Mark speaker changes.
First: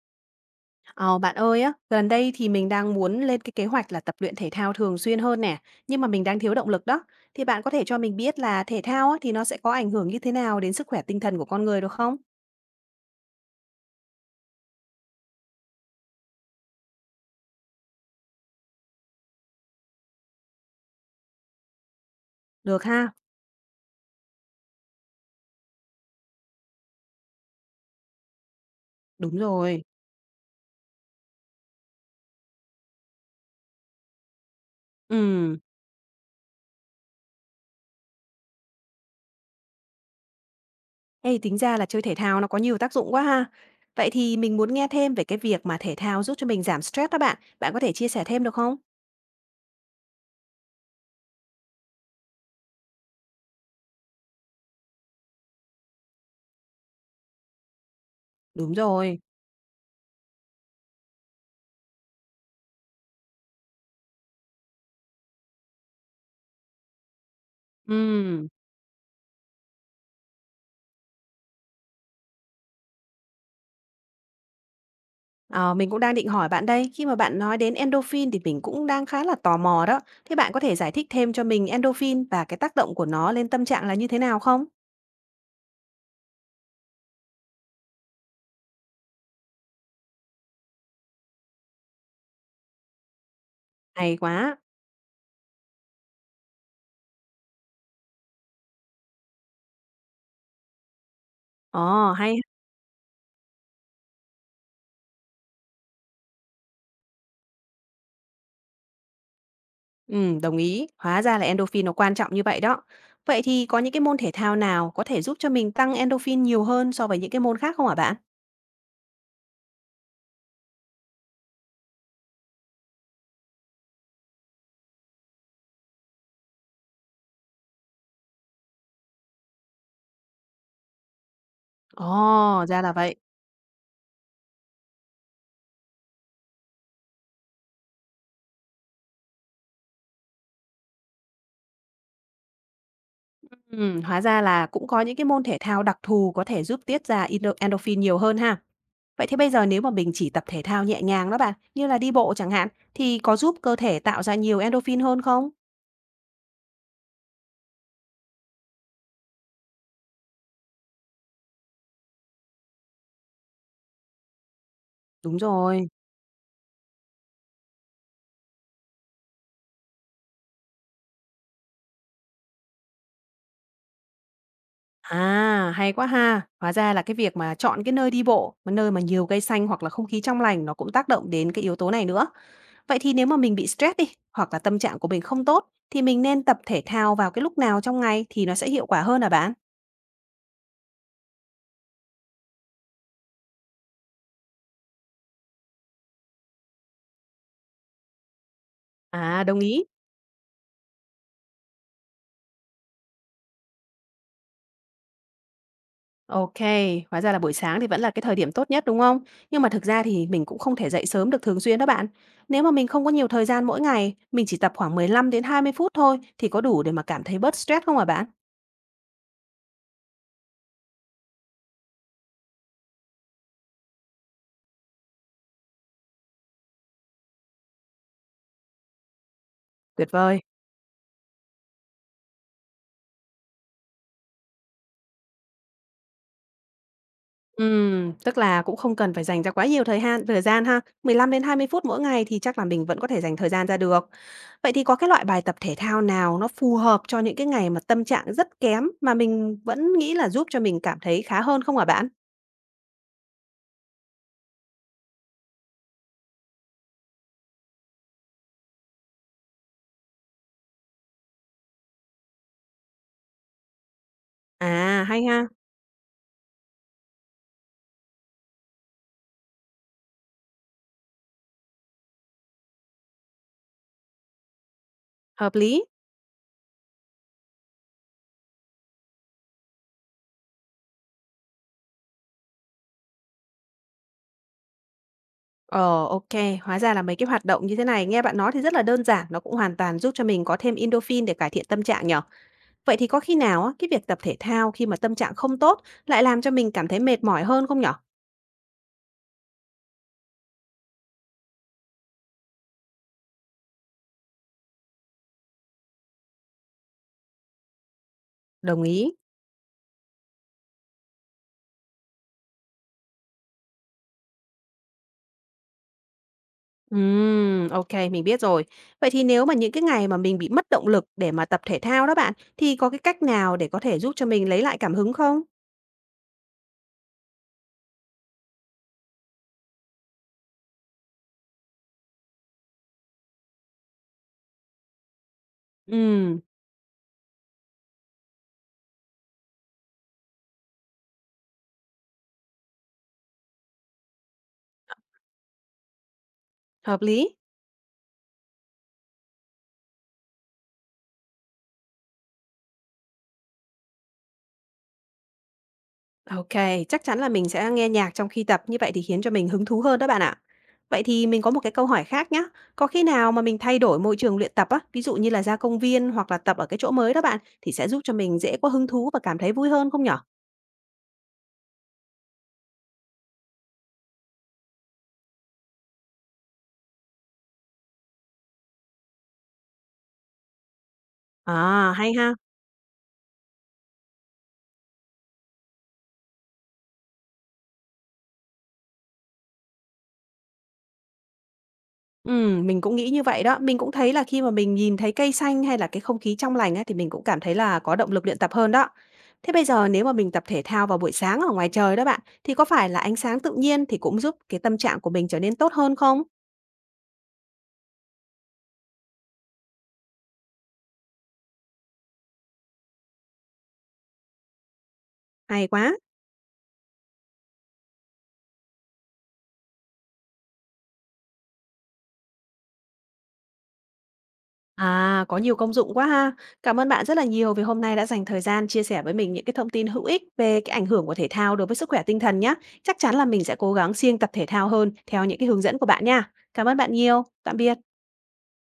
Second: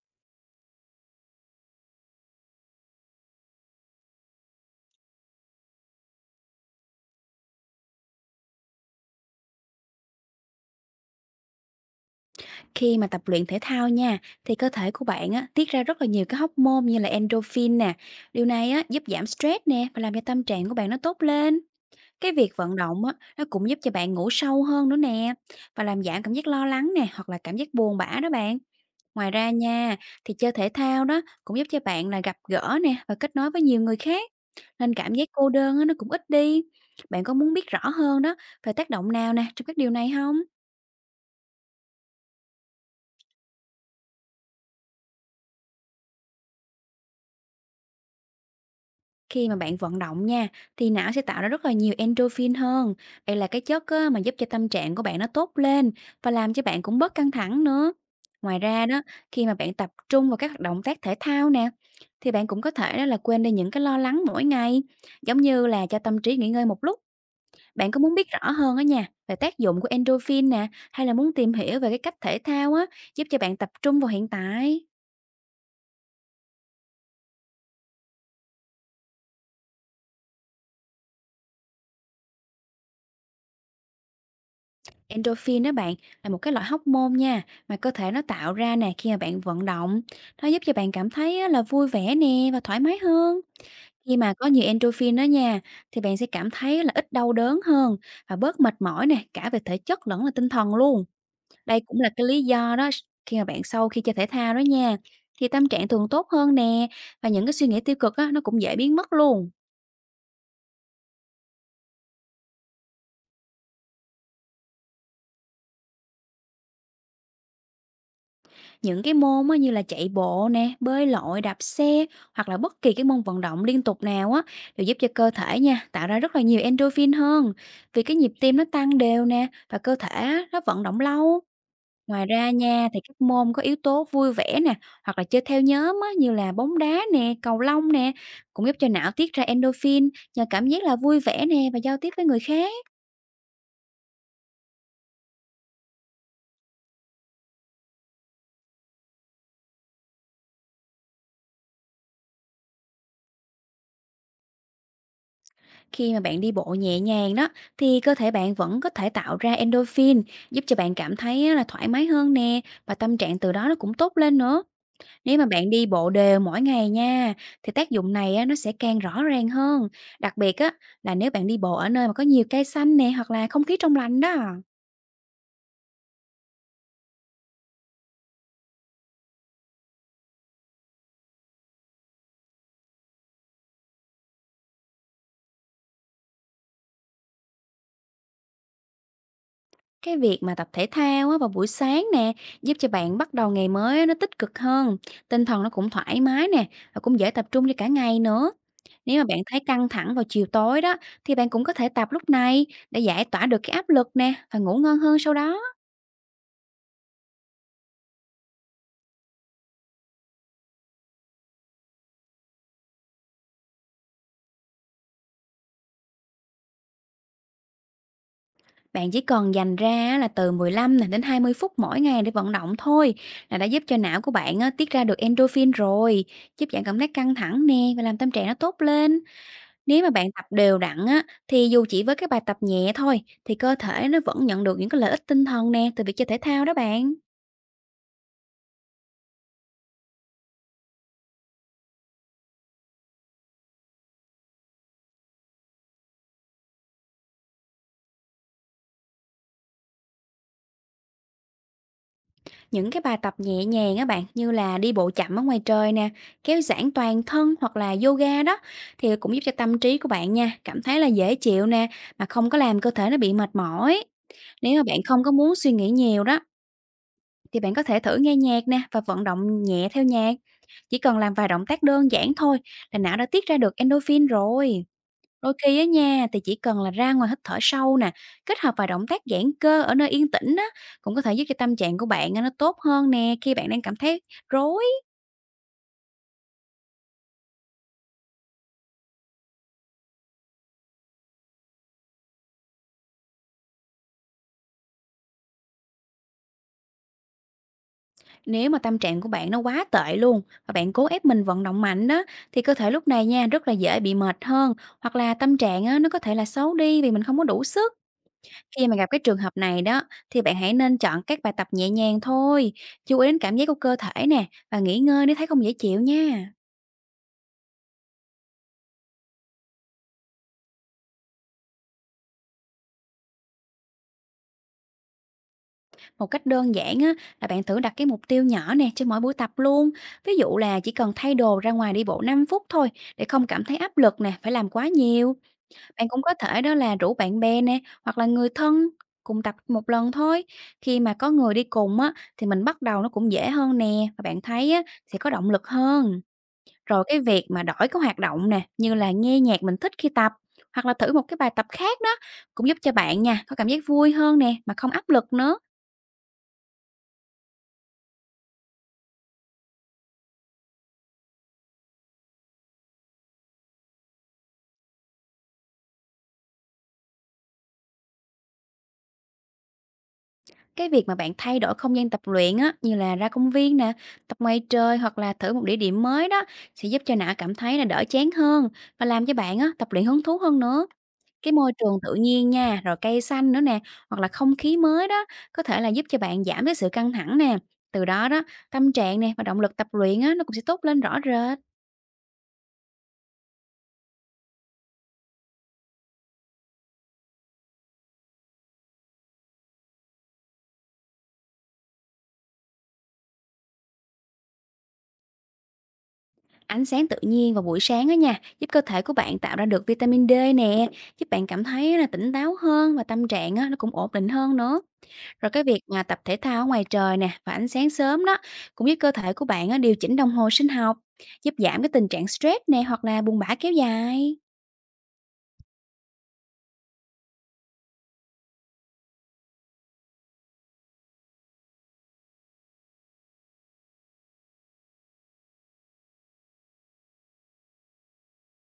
Speaker 1: Ờ, bạn ơi á, gần đây thì mình đang muốn lên cái kế hoạch là tập luyện thể thao thường xuyên hơn nè, nhưng mà mình đang thiếu động lực đó. Thì bạn có thể cho mình biết là thể thao á, thì nó sẽ có ảnh hưởng như thế nào đến sức khỏe tinh thần của con người được không?
Speaker 2: Khi mà tập luyện thể thao nha, thì cơ thể của bạn á, tiết ra rất là nhiều cái hormone như là endorphin nè. Điều này á, giúp giảm stress nè và làm cho tâm trạng của bạn nó tốt lên. Cái việc vận
Speaker 1: Được
Speaker 2: động
Speaker 1: ha,
Speaker 2: á, nó cũng giúp cho bạn ngủ sâu hơn nữa nè và làm giảm cảm giác lo lắng nè hoặc là cảm giác buồn bã đó bạn. Ngoài
Speaker 1: đúng
Speaker 2: ra
Speaker 1: rồi.
Speaker 2: nha, thì chơi thể thao đó cũng giúp cho bạn là gặp gỡ nè và kết nối với nhiều người khác. Nên cảm giác cô
Speaker 1: Ừm,
Speaker 2: đơn á, nó cũng ít đi. Bạn có muốn biết rõ hơn đó về tác động nào nè trong các điều này không?
Speaker 1: ê, tính ra là chơi thể thao nó có nhiều tác dụng quá ha. Vậy thì mình muốn nghe thêm về cái việc mà thể thao giúp cho mình giảm stress đó bạn. Bạn có thể chia sẻ thêm được không?
Speaker 2: Khi mà bạn vận động nha, thì não sẽ tạo ra rất là nhiều endorphin hơn. Đây là cái chất á, mà giúp cho tâm trạng của bạn nó tốt lên và làm cho bạn cũng bớt căng thẳng nữa. Ngoài
Speaker 1: Đúng
Speaker 2: ra đó,
Speaker 1: rồi.
Speaker 2: khi mà bạn tập trung vào các động tác thể thao nè, thì bạn cũng có thể đó là quên đi những cái lo lắng mỗi ngày, giống như là cho tâm trí nghỉ ngơi một lúc. Bạn có muốn biết
Speaker 1: Ừm.
Speaker 2: rõ hơn á nha về tác dụng của endorphin nè, hay là muốn tìm hiểu về cái cách thể thao á giúp cho bạn tập trung vào hiện tại?
Speaker 1: Ờ, mình cũng đang định hỏi bạn đây, khi mà bạn nói đến endorphin thì mình cũng đang khá là tò mò đó. Thế bạn có thể giải thích thêm cho mình endorphin và cái tác động của nó lên tâm trạng là như thế nào không?
Speaker 2: Endorphin đó bạn là một cái loại hormone nha mà cơ thể nó tạo ra nè khi mà bạn vận động. Nó giúp cho bạn cảm thấy á, là vui vẻ nè và thoải mái hơn.
Speaker 1: Hay
Speaker 2: Khi mà có
Speaker 1: quá.
Speaker 2: nhiều endorphin đó nha, thì bạn sẽ cảm thấy là ít đau đớn hơn và bớt mệt mỏi nè cả về thể chất lẫn là tinh thần luôn. Đây cũng là
Speaker 1: Ồ,
Speaker 2: cái
Speaker 1: hay.
Speaker 2: lý do đó, khi mà bạn sau khi chơi thể thao đó nha thì tâm trạng thường tốt hơn nè và những cái suy nghĩ tiêu cực á, nó cũng dễ biến mất luôn.
Speaker 1: Ừ, đồng ý. Hóa ra là endorphin nó quan trọng như vậy đó. Vậy thì có những cái môn thể thao nào có thể giúp cho mình tăng endorphin nhiều hơn so với những cái môn khác không hả bạn?
Speaker 2: Những cái môn á, như là chạy bộ nè, bơi lội, đạp xe hoặc là bất kỳ cái môn vận động liên tục nào á, đều giúp cho cơ thể nha, tạo ra rất là nhiều endorphin hơn. Vì cái nhịp tim nó tăng đều nè và cơ thể á, nó vận động lâu. Ngoài ra
Speaker 1: Ồ, ra
Speaker 2: nha,
Speaker 1: là
Speaker 2: thì
Speaker 1: vậy.
Speaker 2: các môn có yếu tố vui vẻ nè hoặc là chơi theo nhóm á, như là bóng đá nè, cầu lông nè, cũng giúp cho não tiết ra endorphin nhờ cảm giác là vui vẻ nè và giao tiếp với người khác.
Speaker 1: Ừ, hóa ra là cũng có những cái môn thể thao đặc thù có thể giúp tiết ra endorphin nhiều hơn ha. Vậy thế bây giờ nếu mà mình chỉ tập thể thao nhẹ nhàng đó bạn, như là đi bộ chẳng hạn, thì có giúp cơ thể tạo ra nhiều endorphin hơn không?
Speaker 2: Khi mà bạn đi bộ nhẹ nhàng đó, thì cơ thể bạn vẫn có thể tạo ra endorphin, giúp cho bạn cảm thấy á là thoải mái hơn nè và tâm trạng từ đó nó cũng tốt lên nữa.
Speaker 1: Đúng
Speaker 2: Nếu mà bạn đi
Speaker 1: rồi.
Speaker 2: bộ đều mỗi ngày nha, thì tác dụng này á, nó sẽ càng rõ ràng hơn. Đặc biệt á, là nếu bạn đi bộ ở nơi mà có nhiều cây xanh nè hoặc là không khí trong lành đó.
Speaker 1: À, hay quá ha. Hóa ra là cái việc mà chọn cái nơi đi bộ, mà nơi mà nhiều cây xanh hoặc là không khí trong lành nó cũng tác động đến cái yếu tố này nữa. Vậy thì nếu mà mình bị stress đi, hoặc là tâm trạng của mình không tốt, thì mình nên tập thể thao vào cái lúc nào trong ngày thì nó sẽ hiệu quả hơn hả bạn?
Speaker 2: Cái việc mà tập thể thao á, vào buổi sáng nè, giúp cho bạn bắt đầu ngày mới á, nó tích cực hơn, tinh thần nó cũng thoải mái nè và cũng dễ tập trung cho cả ngày nữa. Nếu mà bạn
Speaker 1: À, đồng
Speaker 2: thấy
Speaker 1: ý.
Speaker 2: căng thẳng vào chiều tối đó, thì bạn cũng có thể tập lúc này để giải tỏa được cái áp lực nè và ngủ ngon hơn sau đó.
Speaker 1: OK, hóa ra là buổi sáng thì vẫn là cái thời điểm tốt nhất, đúng không? Nhưng mà thực ra thì mình cũng không thể dậy sớm được thường xuyên đó bạn. Nếu mà mình không có nhiều thời gian mỗi ngày, mình chỉ tập khoảng 15 đến 20 phút thôi thì có đủ để mà cảm thấy bớt stress không hả bạn?
Speaker 2: Bạn chỉ cần dành ra á, là từ 15 nè đến 20 phút mỗi ngày để vận động thôi, là đã giúp cho não của bạn á, tiết ra được endorphin rồi, giúp bạn cảm thấy căng thẳng nè và làm tâm trạng nó tốt lên. Nếu mà
Speaker 1: Tuyệt
Speaker 2: bạn
Speaker 1: vời.
Speaker 2: tập đều đặn á, thì dù chỉ với các bài tập nhẹ thôi thì cơ thể nó vẫn nhận được những cái lợi ích tinh thần nè từ việc chơi thể thao đó bạn.
Speaker 1: Tức là cũng không cần phải dành ra quá nhiều thời gian ha. 15 đến 20 phút mỗi ngày thì chắc là mình vẫn có thể dành thời gian ra được. Vậy thì có cái loại bài tập thể thao nào nó phù hợp cho những cái ngày mà tâm trạng rất kém mà mình vẫn nghĩ là giúp cho mình cảm thấy khá hơn không hả bạn?
Speaker 2: Những cái bài tập nhẹ nhàng á bạn, như là đi bộ chậm ở ngoài trời nè, kéo giãn toàn thân hoặc là yoga đó, thì cũng giúp cho tâm trí của bạn nha, cảm thấy là dễ chịu nè mà không có làm cơ thể nó bị mệt mỏi. Nếu mà bạn
Speaker 1: À,
Speaker 2: không
Speaker 1: hay
Speaker 2: có
Speaker 1: ha,
Speaker 2: muốn suy nghĩ nhiều đó, thì bạn có thể thử nghe nhạc nè và vận động nhẹ theo nhạc, chỉ cần làm vài động tác đơn giản thôi là não đã tiết ra được endorphin rồi. Đôi
Speaker 1: hợp
Speaker 2: khi
Speaker 1: lý.
Speaker 2: á nha, thì chỉ cần là ra ngoài hít thở sâu nè, kết hợp vài động tác giãn cơ ở nơi yên tĩnh á, cũng có thể giúp cho tâm trạng của bạn á, nó tốt hơn nè khi bạn đang cảm thấy rối.
Speaker 1: Ờ, ok, hóa ra là mấy cái hoạt động như thế này nghe bạn nói thì rất là đơn giản, nó cũng hoàn toàn giúp cho mình có thêm endorphin để cải thiện tâm trạng nhở. Vậy thì có khi nào á, cái việc tập thể thao khi mà tâm trạng không tốt lại làm cho mình cảm thấy mệt mỏi hơn không nhở?
Speaker 2: Nếu mà tâm trạng của bạn nó quá tệ luôn và bạn cố ép mình vận động mạnh đó, thì cơ thể lúc này nha rất là dễ bị mệt hơn, hoặc là tâm trạng á, nó có thể là xấu đi vì mình không có đủ sức.
Speaker 1: Đồng
Speaker 2: Khi mà gặp
Speaker 1: ý.
Speaker 2: cái trường hợp này đó, thì bạn hãy nên chọn các bài tập nhẹ nhàng thôi, chú ý đến cảm giác của cơ thể nè và nghỉ ngơi nếu thấy không dễ chịu nha.
Speaker 1: Ok mình biết rồi. Vậy thì nếu mà những cái ngày mà mình bị mất động lực để mà tập thể thao đó bạn, thì có cái cách nào để có thể giúp cho mình lấy lại cảm hứng không?
Speaker 2: Một cách đơn giản á, là bạn thử đặt cái mục tiêu nhỏ nè cho mỗi buổi tập luôn. Ví dụ là chỉ cần thay đồ ra ngoài đi bộ 5 phút thôi để không cảm thấy áp lực nè, phải làm quá nhiều. Bạn cũng có
Speaker 1: Ừm,
Speaker 2: thể đó là rủ bạn bè nè hoặc là người thân cùng tập một lần thôi. Khi mà có người đi cùng á, thì mình bắt đầu nó cũng dễ hơn nè và bạn thấy á, sẽ có động lực hơn.
Speaker 1: hợp
Speaker 2: Rồi cái
Speaker 1: lý.
Speaker 2: việc mà đổi cái hoạt động nè, như là nghe nhạc mình thích khi tập hoặc là thử một cái bài tập khác đó, cũng giúp cho bạn nha có cảm giác vui hơn nè mà không áp lực nữa.
Speaker 1: OK, chắc chắn là mình sẽ nghe nhạc trong khi tập, như vậy thì khiến cho mình hứng thú hơn đó bạn ạ. Vậy thì mình có một cái câu hỏi khác nhá. Có khi nào mà mình thay đổi môi trường luyện tập á, ví dụ như là ra công viên hoặc là tập ở cái chỗ mới đó bạn, thì sẽ giúp cho mình dễ có hứng thú và cảm thấy vui hơn không nhỉ?
Speaker 2: Cái việc mà bạn thay đổi không gian tập luyện á, như là ra công viên nè, tập ngoài trời hoặc là thử một địa điểm mới đó, sẽ giúp cho não cảm thấy là đỡ chán hơn và làm cho bạn á, tập luyện hứng thú hơn nữa. Cái môi
Speaker 1: À,
Speaker 2: trường
Speaker 1: hay
Speaker 2: tự
Speaker 1: ha.
Speaker 2: nhiên nha, rồi cây xanh nữa nè, hoặc là không khí mới đó, có thể là giúp cho bạn giảm cái sự căng thẳng nè. Từ đó đó, tâm trạng nè và động lực tập luyện á, nó cũng sẽ tốt lên rõ rệt.
Speaker 1: Ừ, mình cũng nghĩ như vậy đó. Mình cũng thấy là khi mà mình nhìn thấy cây xanh hay là cái không khí trong lành á, thì mình cũng cảm thấy là có động lực luyện tập hơn đó. Thế bây giờ nếu mà mình tập thể thao vào buổi sáng ở ngoài trời đó bạn, thì có phải là ánh sáng tự nhiên thì cũng giúp cái tâm trạng của mình trở nên tốt hơn không?
Speaker 2: Ánh sáng tự nhiên vào buổi sáng á nha, giúp cơ thể của bạn tạo ra được vitamin D nè, giúp bạn cảm thấy là tỉnh táo hơn và tâm trạng á, nó cũng ổn định hơn nữa. Rồi cái
Speaker 1: Hay
Speaker 2: việc
Speaker 1: quá.
Speaker 2: mà tập thể thao ở ngoài trời nè và ánh sáng sớm đó, cũng giúp cơ thể của bạn á, điều chỉnh đồng hồ sinh học, giúp giảm cái tình trạng stress nè hoặc là buồn bã kéo dài.
Speaker 1: À, có nhiều công dụng quá ha. Cảm ơn bạn rất là nhiều vì hôm nay đã dành thời gian chia sẻ với mình những cái thông tin hữu ích về cái ảnh hưởng của thể thao đối với sức khỏe tinh thần nhé. Chắc chắn là mình sẽ cố gắng siêng tập thể thao hơn theo những cái hướng dẫn của bạn nha. Cảm ơn bạn nhiều. Tạm biệt.